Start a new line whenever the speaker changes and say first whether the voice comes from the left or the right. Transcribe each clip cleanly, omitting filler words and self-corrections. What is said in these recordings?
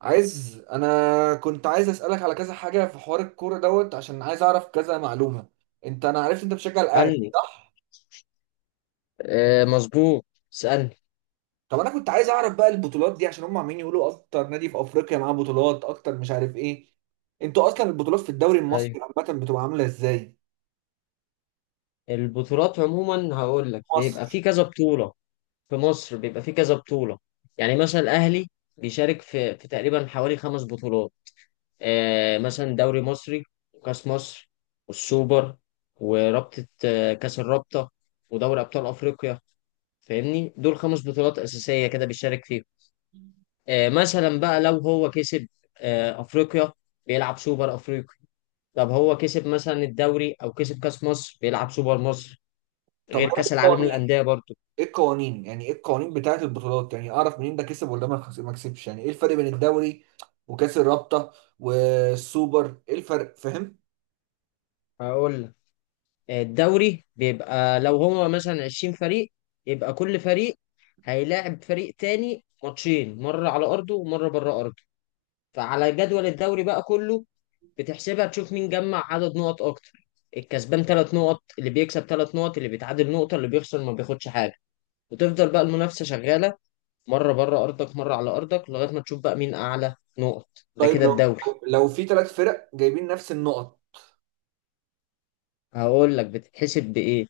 right: انا كنت عايز اسالك على كذا حاجه في حوار الكوره دوت، عشان عايز اعرف كذا معلومه. انا عرفت انت بتشجع الاهلي،
left: اسألني.
right: صح؟
left: آه، مظبوط. اسألني.
right: طب انا كنت عايز اعرف بقى البطولات دي، عشان هم عمالين يقولوا اكتر نادي في افريقيا معاه بطولات اكتر مش عارف ايه. انتوا اصلا البطولات في الدوري
left: أيوه.
right: المصري عامه بتبقى عامله ازاي؟
left: البطولات عموما هقول لك
right: مصر.
left: بيبقى في كذا بطولة. في مصر بيبقى في كذا بطولة. يعني مثلا الأهلي بيشارك في تقريبا حوالي 5 بطولات. آه مثلا دوري مصري، وكأس مصر، والسوبر، ورابطة كأس الرابطة، ودوري أبطال أفريقيا. فاهمني؟ دول 5 بطولات أساسية كده بيشارك فيهم. آه مثلا بقى لو هو كسب آه أفريقيا، بيلعب سوبر أفريقيا. طب هو كسب مثلا الدوري او كسب كاس مصر، بيلعب سوبر مصر.
right: طب
left: غير
right: ايه
left: كاس العالم
right: القوانين؟
left: للانديه برضو.
right: ايه القوانين، يعني ايه القوانين بتاعه البطولات، يعني اعرف منين ده كسب ولا ما كسبش، يعني ايه الفرق بين الدوري وكاس الرابطه والسوبر؟ ايه الفرق، فاهم؟
left: هقول لك، الدوري بيبقى لو هو مثلا 20 فريق، يبقى كل فريق هيلاعب فريق تاني ماتشين، مرة على أرضه ومرة بره أرضه. فعلى جدول الدوري بقى كله بتحسبها تشوف مين جمع عدد نقط أكتر. الكسبان 3 نقط، اللي بيكسب 3 نقط، اللي بيتعادل نقطة، اللي بيخسر ما بياخدش حاجة. وتفضل بقى المنافسة شغالة، مرة بره أرضك مرة على أرضك، لغاية ما تشوف بقى مين أعلى نقط. ده
right: طيب
left: كده
right: لو،
left: الدوري.
right: لو في ثلاث فرق جايبين نفس النقط.
left: هقول لك بتتحسب بإيه.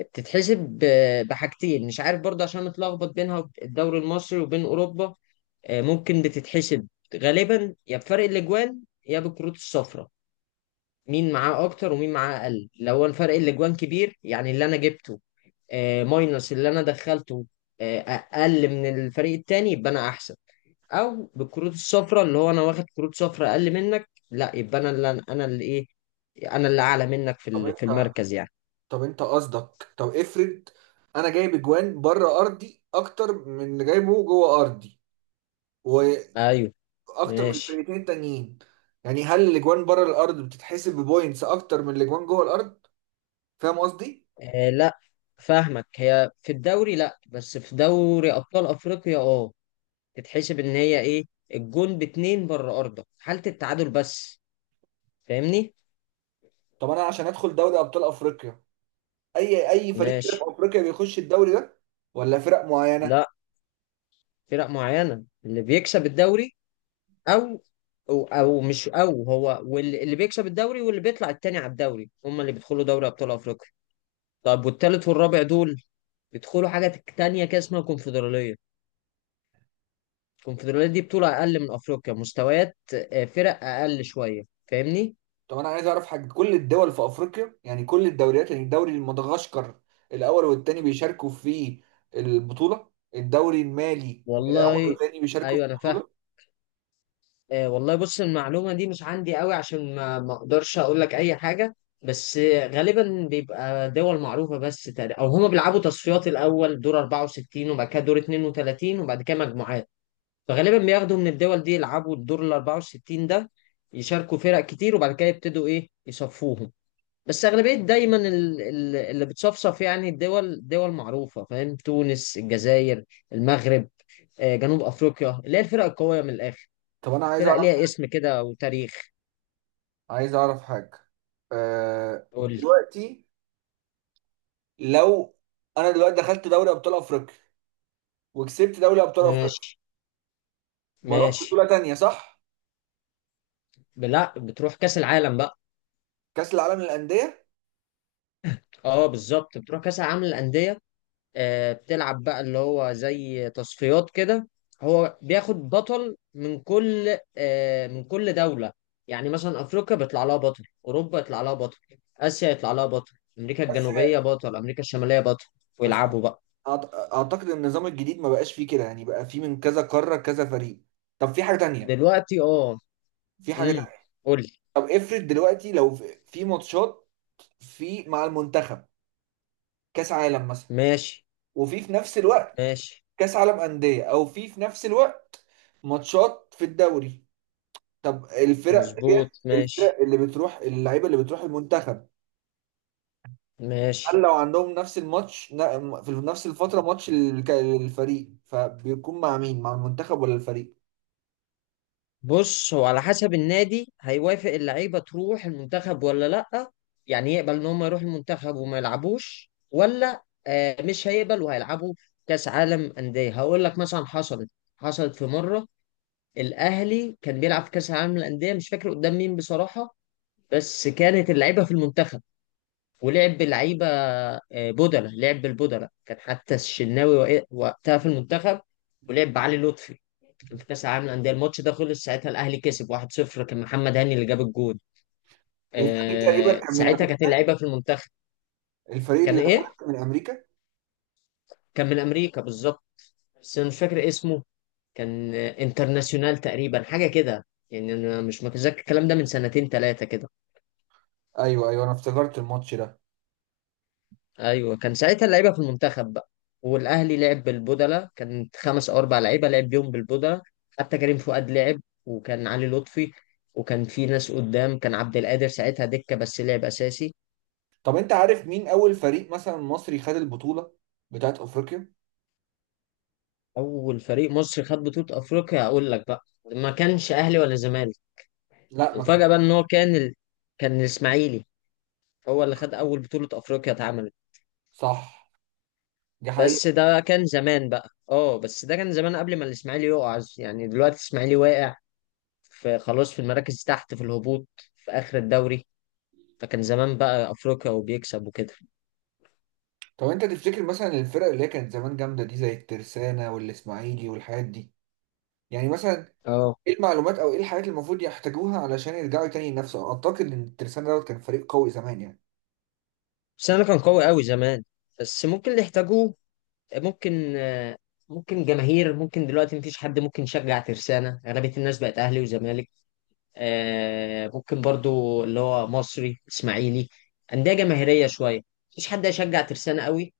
left: بتتحسب بحاجتين، مش عارف برضه عشان متلخبط بينها الدوري المصري وبين أوروبا. ممكن بتتحسب غالبا يا بفرق الأجوان يا بالكروت الصفراء. مين معاه أكتر ومين معاه أقل. لو أنا فرق الأجوان كبير، يعني اللي أنا جبته ماينس اللي أنا دخلته أقل من الفريق التاني، يبقى أنا أحسن. او بالكروت الصفراء، اللي هو انا واخد كروت صفراء اقل منك، لا يبقى انا اللي انا ايه، انا اللي اعلى منك في
right: طب
left: في
right: انت
left: المركز يعني.
right: طب انت قصدك، طب افرض انا جايب اجوان بره ارضي اكتر من اللي جايبه جوه ارضي،
left: ايوه.
right: واكتر من
left: ماشي.
right: الفرقتين التانيين، يعني هل الاجوان بره الارض بتتحسب ببوينتس اكتر من الاجوان جوه الارض؟ فاهم قصدي؟
left: آه لا، فاهمك. هي في الدوري لا، بس في دوري ابطال افريقيا اه، تتحسب ان هي ايه، الجون باتنين بره ارضك حالة التعادل بس. فاهمني؟
right: طب انا عشان ادخل دوري ابطال افريقيا، اي فريق في
left: ماشي.
right: افريقيا بيخش الدوري ده ولا فرق معينة؟
left: لا، فرق معينة، اللي بيكسب الدوري او او مش او، هو واللي بيكسب الدوري واللي بيطلع التاني على الدوري، هم اللي بيدخلوا دوري ابطال افريقيا. طب والتالت والرابع دول بيدخلوا حاجة تانية كده اسمها كونفدرالية. الكونفدرالية دي بطولة أقل من أفريقيا مستويات. فرق أقل شوية. فاهمني؟
right: طب انا عايز اعرف حاجه، كل الدول في افريقيا يعني كل الدوريات، يعني الدوري مدغشقر الاول والثاني بيشاركوا في البطوله، الدوري المالي الاول
left: والله
right: والثاني بيشاركوا في
left: أيوه أنا فاهم.
right: البطوله.
left: والله بص، المعلومة دي مش عندي قوي عشان ما أقدرش أقول لك أي حاجة. بس غالبا بيبقى دول معروفة، بس تقريبا أو هما بيلعبوا تصفيات الأول دور 64 وبعد كده دور 32 وبعد كده مجموعات. فغالبا بياخدوا من الدول دي يلعبوا الدور ال 64 ده، يشاركوا فرق كتير وبعد كده يبتدوا إيه يصفوهم. بس أغلبية دايما اللي بتصفصف يعني الدول دول معروفة، فاهم؟ تونس، الجزائر، المغرب، جنوب أفريقيا، اللي هي الفرق القوية من الآخر،
right: طب انا عايز
left: فرق
right: اعرف،
left: ليها اسم كده وتاريخ.
right: عايز اعرف حاجه. أه،
left: قول لي.
right: دلوقتي لو انا دلوقتي دخلت دوري ابطال افريقيا وكسبت دوري ابطال افريقيا،
left: ماشي.
right: بروح
left: ماشي.
right: بطوله تانية صح؟
left: لا، بتروح كأس العالم بقى.
right: كاس العالم للانديه.
left: اه بالظبط، بتروح كأس العالم للأندية. بتلعب بقى اللي هو زي تصفيات كده. هو بياخد بطل من كل من كل دولة. يعني مثلا أفريقيا بيطلع لها بطل، أوروبا يطلع لها بطل، آسيا يطلع لها بطل، أمريكا
right: بس،
left: الجنوبية بطل، أمريكا الشمالية بطل،
right: بس
left: ويلعبوا بقى.
right: اعتقد ان النظام الجديد ما بقاش فيه كده، يعني بقى فيه من كذا قاره كذا فريق. طب في حاجه تانية،
left: دلوقتي اه.
right: في حاجه.
left: امم قول لي.
right: طب افرض دلوقتي، لو في ماتشات، في مع المنتخب، كاس عالم مثلا،
left: ماشي.
right: وفي في نفس الوقت
left: ماشي.
right: كاس عالم انديه، او في نفس الوقت ماتشات في الدوري. طب الفرق
left: مظبوط ماشي.
right: الفرق اللي بتروح، اللعيبه اللي بتروح المنتخب، هل
left: ماشي.
right: لو عندهم نفس الماتش في نفس الفتره، ماتش الفريق، فبيكون مع مين، مع المنتخب ولا الفريق؟
left: بص، هو على حسب النادي، هيوافق اللعيبه تروح المنتخب ولا لا. يعني يقبل ان هم يروحوا المنتخب وما يلعبوش، ولا مش هيقبل وهيلعبوا. كاس عالم انديه هقول لك مثلا، حصلت حصلت في مره، الاهلي كان بيلعب في كاس العالم للانديه، مش فاكر قدام مين بصراحه، بس كانت اللعيبه في المنتخب، ولعب باللعيبه بدله، لعب بالبدله، كان حتى الشناوي وقتها في المنتخب ولعب بعلي لطفي في كاس العالم للانديه. الماتش ده خلص ساعتها الاهلي كسب 1-0، كان محمد هاني اللي جاب الجول.
right: الفريق تقريبا
left: آه
right: كان من
left: ساعتها كانت
right: امريكا،
left: اللعيبه في المنتخب.
right: الفريق
left: كان
right: اللي راح
left: ايه؟
right: من امريكا.
left: كان من امريكا بالظبط، بس انا مش فاكر اسمه. كان انترناسيونال تقريبا حاجه كده. يعني انا مش متذكر، الكلام ده من سنتين ثلاثه كده.
right: ايوه ايوه، انا افتكرت الماتش ده.
left: ايوه، كان ساعتها اللعيبه في المنتخب بقى، والاهلي لعب بالبودلة، كانت خمس او اربع لعيبه لعب بيهم بالبودلة. حتى كريم فؤاد لعب، وكان علي لطفي، وكان في ناس قدام، كان عبد القادر ساعتها دكه بس لعب اساسي.
right: طب انت عارف مين اول فريق مثلا مصري خد البطولة بتاعت افريقيا؟
left: اول فريق مصري خد بطولة افريقيا اقول لك بقى، ما كانش اهلي ولا زمالك،
right: لا، ما كان.
left: وفجأة بقى ان هو كان ال... كان الاسماعيلي، هو اللي خد اول بطولة افريقيا اتعملت.
right: صح، دي
left: بس
right: حقيقة.
left: ده كان زمان بقى، اه بس ده كان زمان قبل ما الاسماعيلي يقع. يعني دلوقتي الاسماعيلي واقع، في خلاص في المراكز تحت في الهبوط في اخر الدوري. فكان زمان بقى افريقيا وبيكسب وكده.
right: طب انت تفتكر مثلا الفرق اللي هي كانت زمان جامدة دي، زي الترسانة والاسماعيلي والحاجات دي، يعني مثلا،
left: اه.
right: ايه المعلومات او ايه الحاجات اللي المفروض يحتاجوها علشان يرجعوا تاني ينافسوا؟ اعتقد ان الترسانة دوت كان فريق قوي زمان يعني.
left: بس انا كان قوي قوي زمان، بس ممكن اللي يحتاجوه، ممكن ممكن جماهير. ممكن دلوقتي مفيش حد ممكن يشجع ترسانة، أغلبية الناس بقت أهلي وزمالك. ممكن برضو اللي هو مصري إسماعيلي، أندية جماهيرية شوية، مفيش حد هيشجع ترسانة قوي.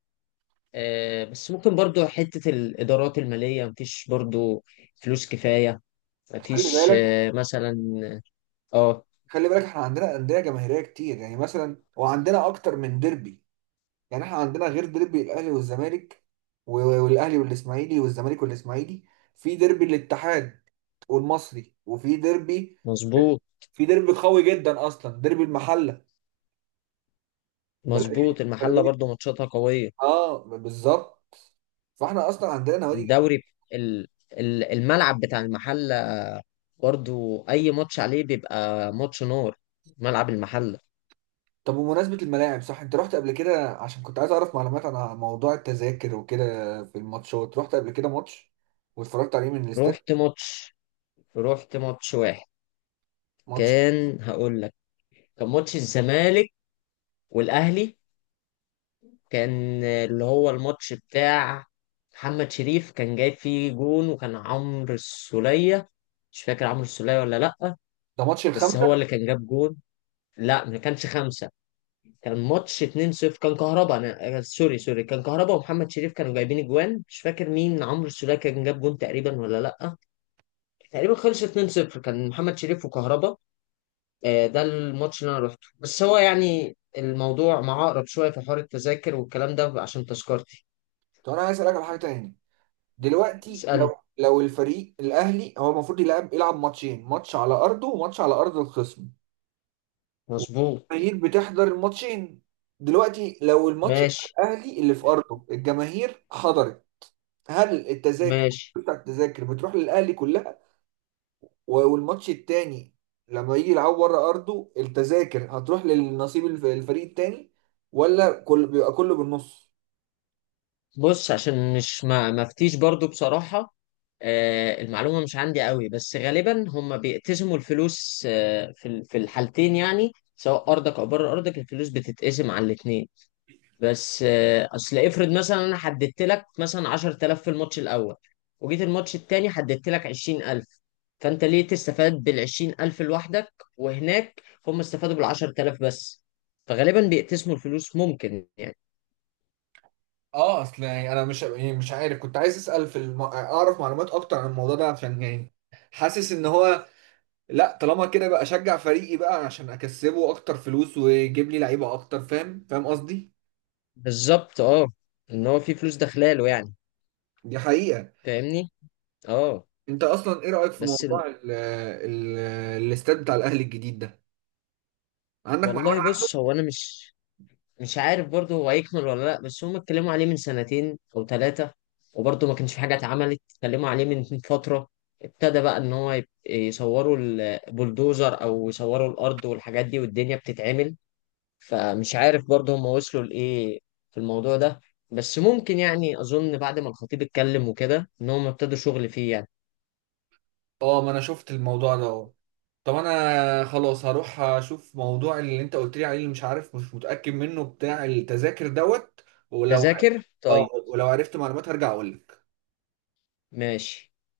left: بس ممكن برضو حتة الإدارات المالية، مفيش برضو فلوس كفاية،
right: خلي
left: مفيش
right: بالك،
left: مثلا. اه
right: احنا عندنا أندية جماهيرية كتير، يعني مثلا وعندنا اكتر من ديربي، يعني احنا عندنا غير ديربي الاهلي والزمالك، والاهلي والاسماعيلي والزمالك والاسماعيلي، في ديربي الاتحاد والمصري، وفي ديربي،
left: مظبوط.
right: في ديربي قوي جدا اصلا، ديربي المحله.
left: مظبوط،
right: بلديه
left: المحلة
right: بلديه،
left: برضو ماتشاتها قوية.
right: اه بالظبط. فاحنا اصلا عندنا نوادي جماهيرية.
left: الدوري، ال- الملعب بتاع المحلة برضو اي ماتش عليه بيبقى ماتش نار، ملعب المحله.
right: طب بمناسبه الملاعب، صح انت رحت قبل كده، عشان كنت عايز اعرف معلومات عن موضوع التذاكر وكده في الماتشات. رحت قبل كده ماتش واتفرجت عليه من الاستاد؟
left: رحت ماتش، رحت ماتش واحد،
right: ماتش.
left: كان هقول لك، كان ماتش الزمالك والاهلي، كان اللي هو الماتش بتاع محمد شريف، كان جايب فيه جون، وكان عمرو السولية، مش فاكر عمرو السولية ولا لأ،
right: ده ماتش
left: بس
right: الخمسه.
left: هو اللي كان جاب جون. لا ما كانش خمسة، كان ماتش 2-0، كان كهربا، انا سوري سوري، كان كهربا ومحمد شريف كانوا جايبين اجوان، مش فاكر مين، عمرو السولية كان جاب جون تقريبا ولا لأ. تقريبا خلص 2-0، كان محمد شريف وكهربا. ده الماتش اللي انا رحته، بس هو يعني الموضوع معقرب شويه في حوار التذاكر والكلام ده عشان تذكرتي.
right: طب انا عايز اسالك على حاجه تاني، دلوقتي
left: اسالني.
right: لو، لو الفريق الاهلي هو المفروض يلعب ماتشين، ماتش على ارضه وماتش على ارض الخصم،
left: مظبوط.
right: والجماهير بتحضر الماتشين. دلوقتي لو الماتش بتاع
left: ماشي.
right: الاهلي اللي في ارضه الجماهير حضرت، هل التذاكر
left: ماشي.
right: بتاع التذاكر بتروح للاهلي كلها؟ والماتش التاني لما يجي يلعب بره ارضه، التذاكر هتروح للنصيب الفريق التاني، ولا كل بيبقى كله بالنص؟
left: بص عشان مش، ما مفتيش برضو بصراحه، المعلومه مش عندي قوي، بس غالبا هم بيقتسموا الفلوس في في الحالتين، يعني سواء ارضك او بره ارضك الفلوس بتتقسم على الاثنين. بس اصل افرض مثلا انا حددت لك مثلا 10,000 في الماتش الاول، وجيت الماتش التاني حددت لك 20,000، فانت ليه تستفاد بال 20,000 لوحدك وهناك هم استفادوا بال 10,000 بس؟ فغالبا بيقتسموا الفلوس ممكن يعني.
right: اه، اصل يعني انا مش، يعني مش عارف، كنت عايز اسال في اعرف معلومات اكتر عن الموضوع ده، عشان يعني حاسس ان هو، لا طالما كده بقى اشجع فريقي بقى عشان اكسبه اكتر فلوس ويجيب لي لعيبه اكتر، فاهم قصدي؟
left: بالظبط اه، ان هو في فلوس داخلاله يعني.
right: دي حقيقه.
left: فاهمني؟ اه.
right: انت اصلا ايه رايك في
left: بس ال...
right: موضوع ال الاستاد بتاع الاهلي الجديد ده، عندك معلومات
left: والله بص، هو انا مش، مش عارف برضه هو هيكمل ولا لا، بس هم اتكلموا عليه من سنتين او ثلاثة، وبرضه ما كانش في حاجة اتعملت. اتكلموا عليه من فترة، ابتدى بقى ان هو يصوروا البلدوزر او يصوروا الارض والحاجات دي، والدنيا بتتعمل. فمش عارف برضه هم وصلوا لايه في الموضوع ده. بس ممكن يعني، اظن بعد ما الخطيب اتكلم وكده ان هم ابتدوا شغل فيه يعني.
right: اه؟ ما انا شفت الموضوع ده اه. طب انا خلاص هروح اشوف موضوع اللي انت قلت لي عليه، اللي مش عارف مش متاكد منه، بتاع التذاكر دوت، ولو،
left: تذاكر
right: اه
left: طيب.
right: ولو عرفت معلومات هرجع اقول لك.
left: ماشي.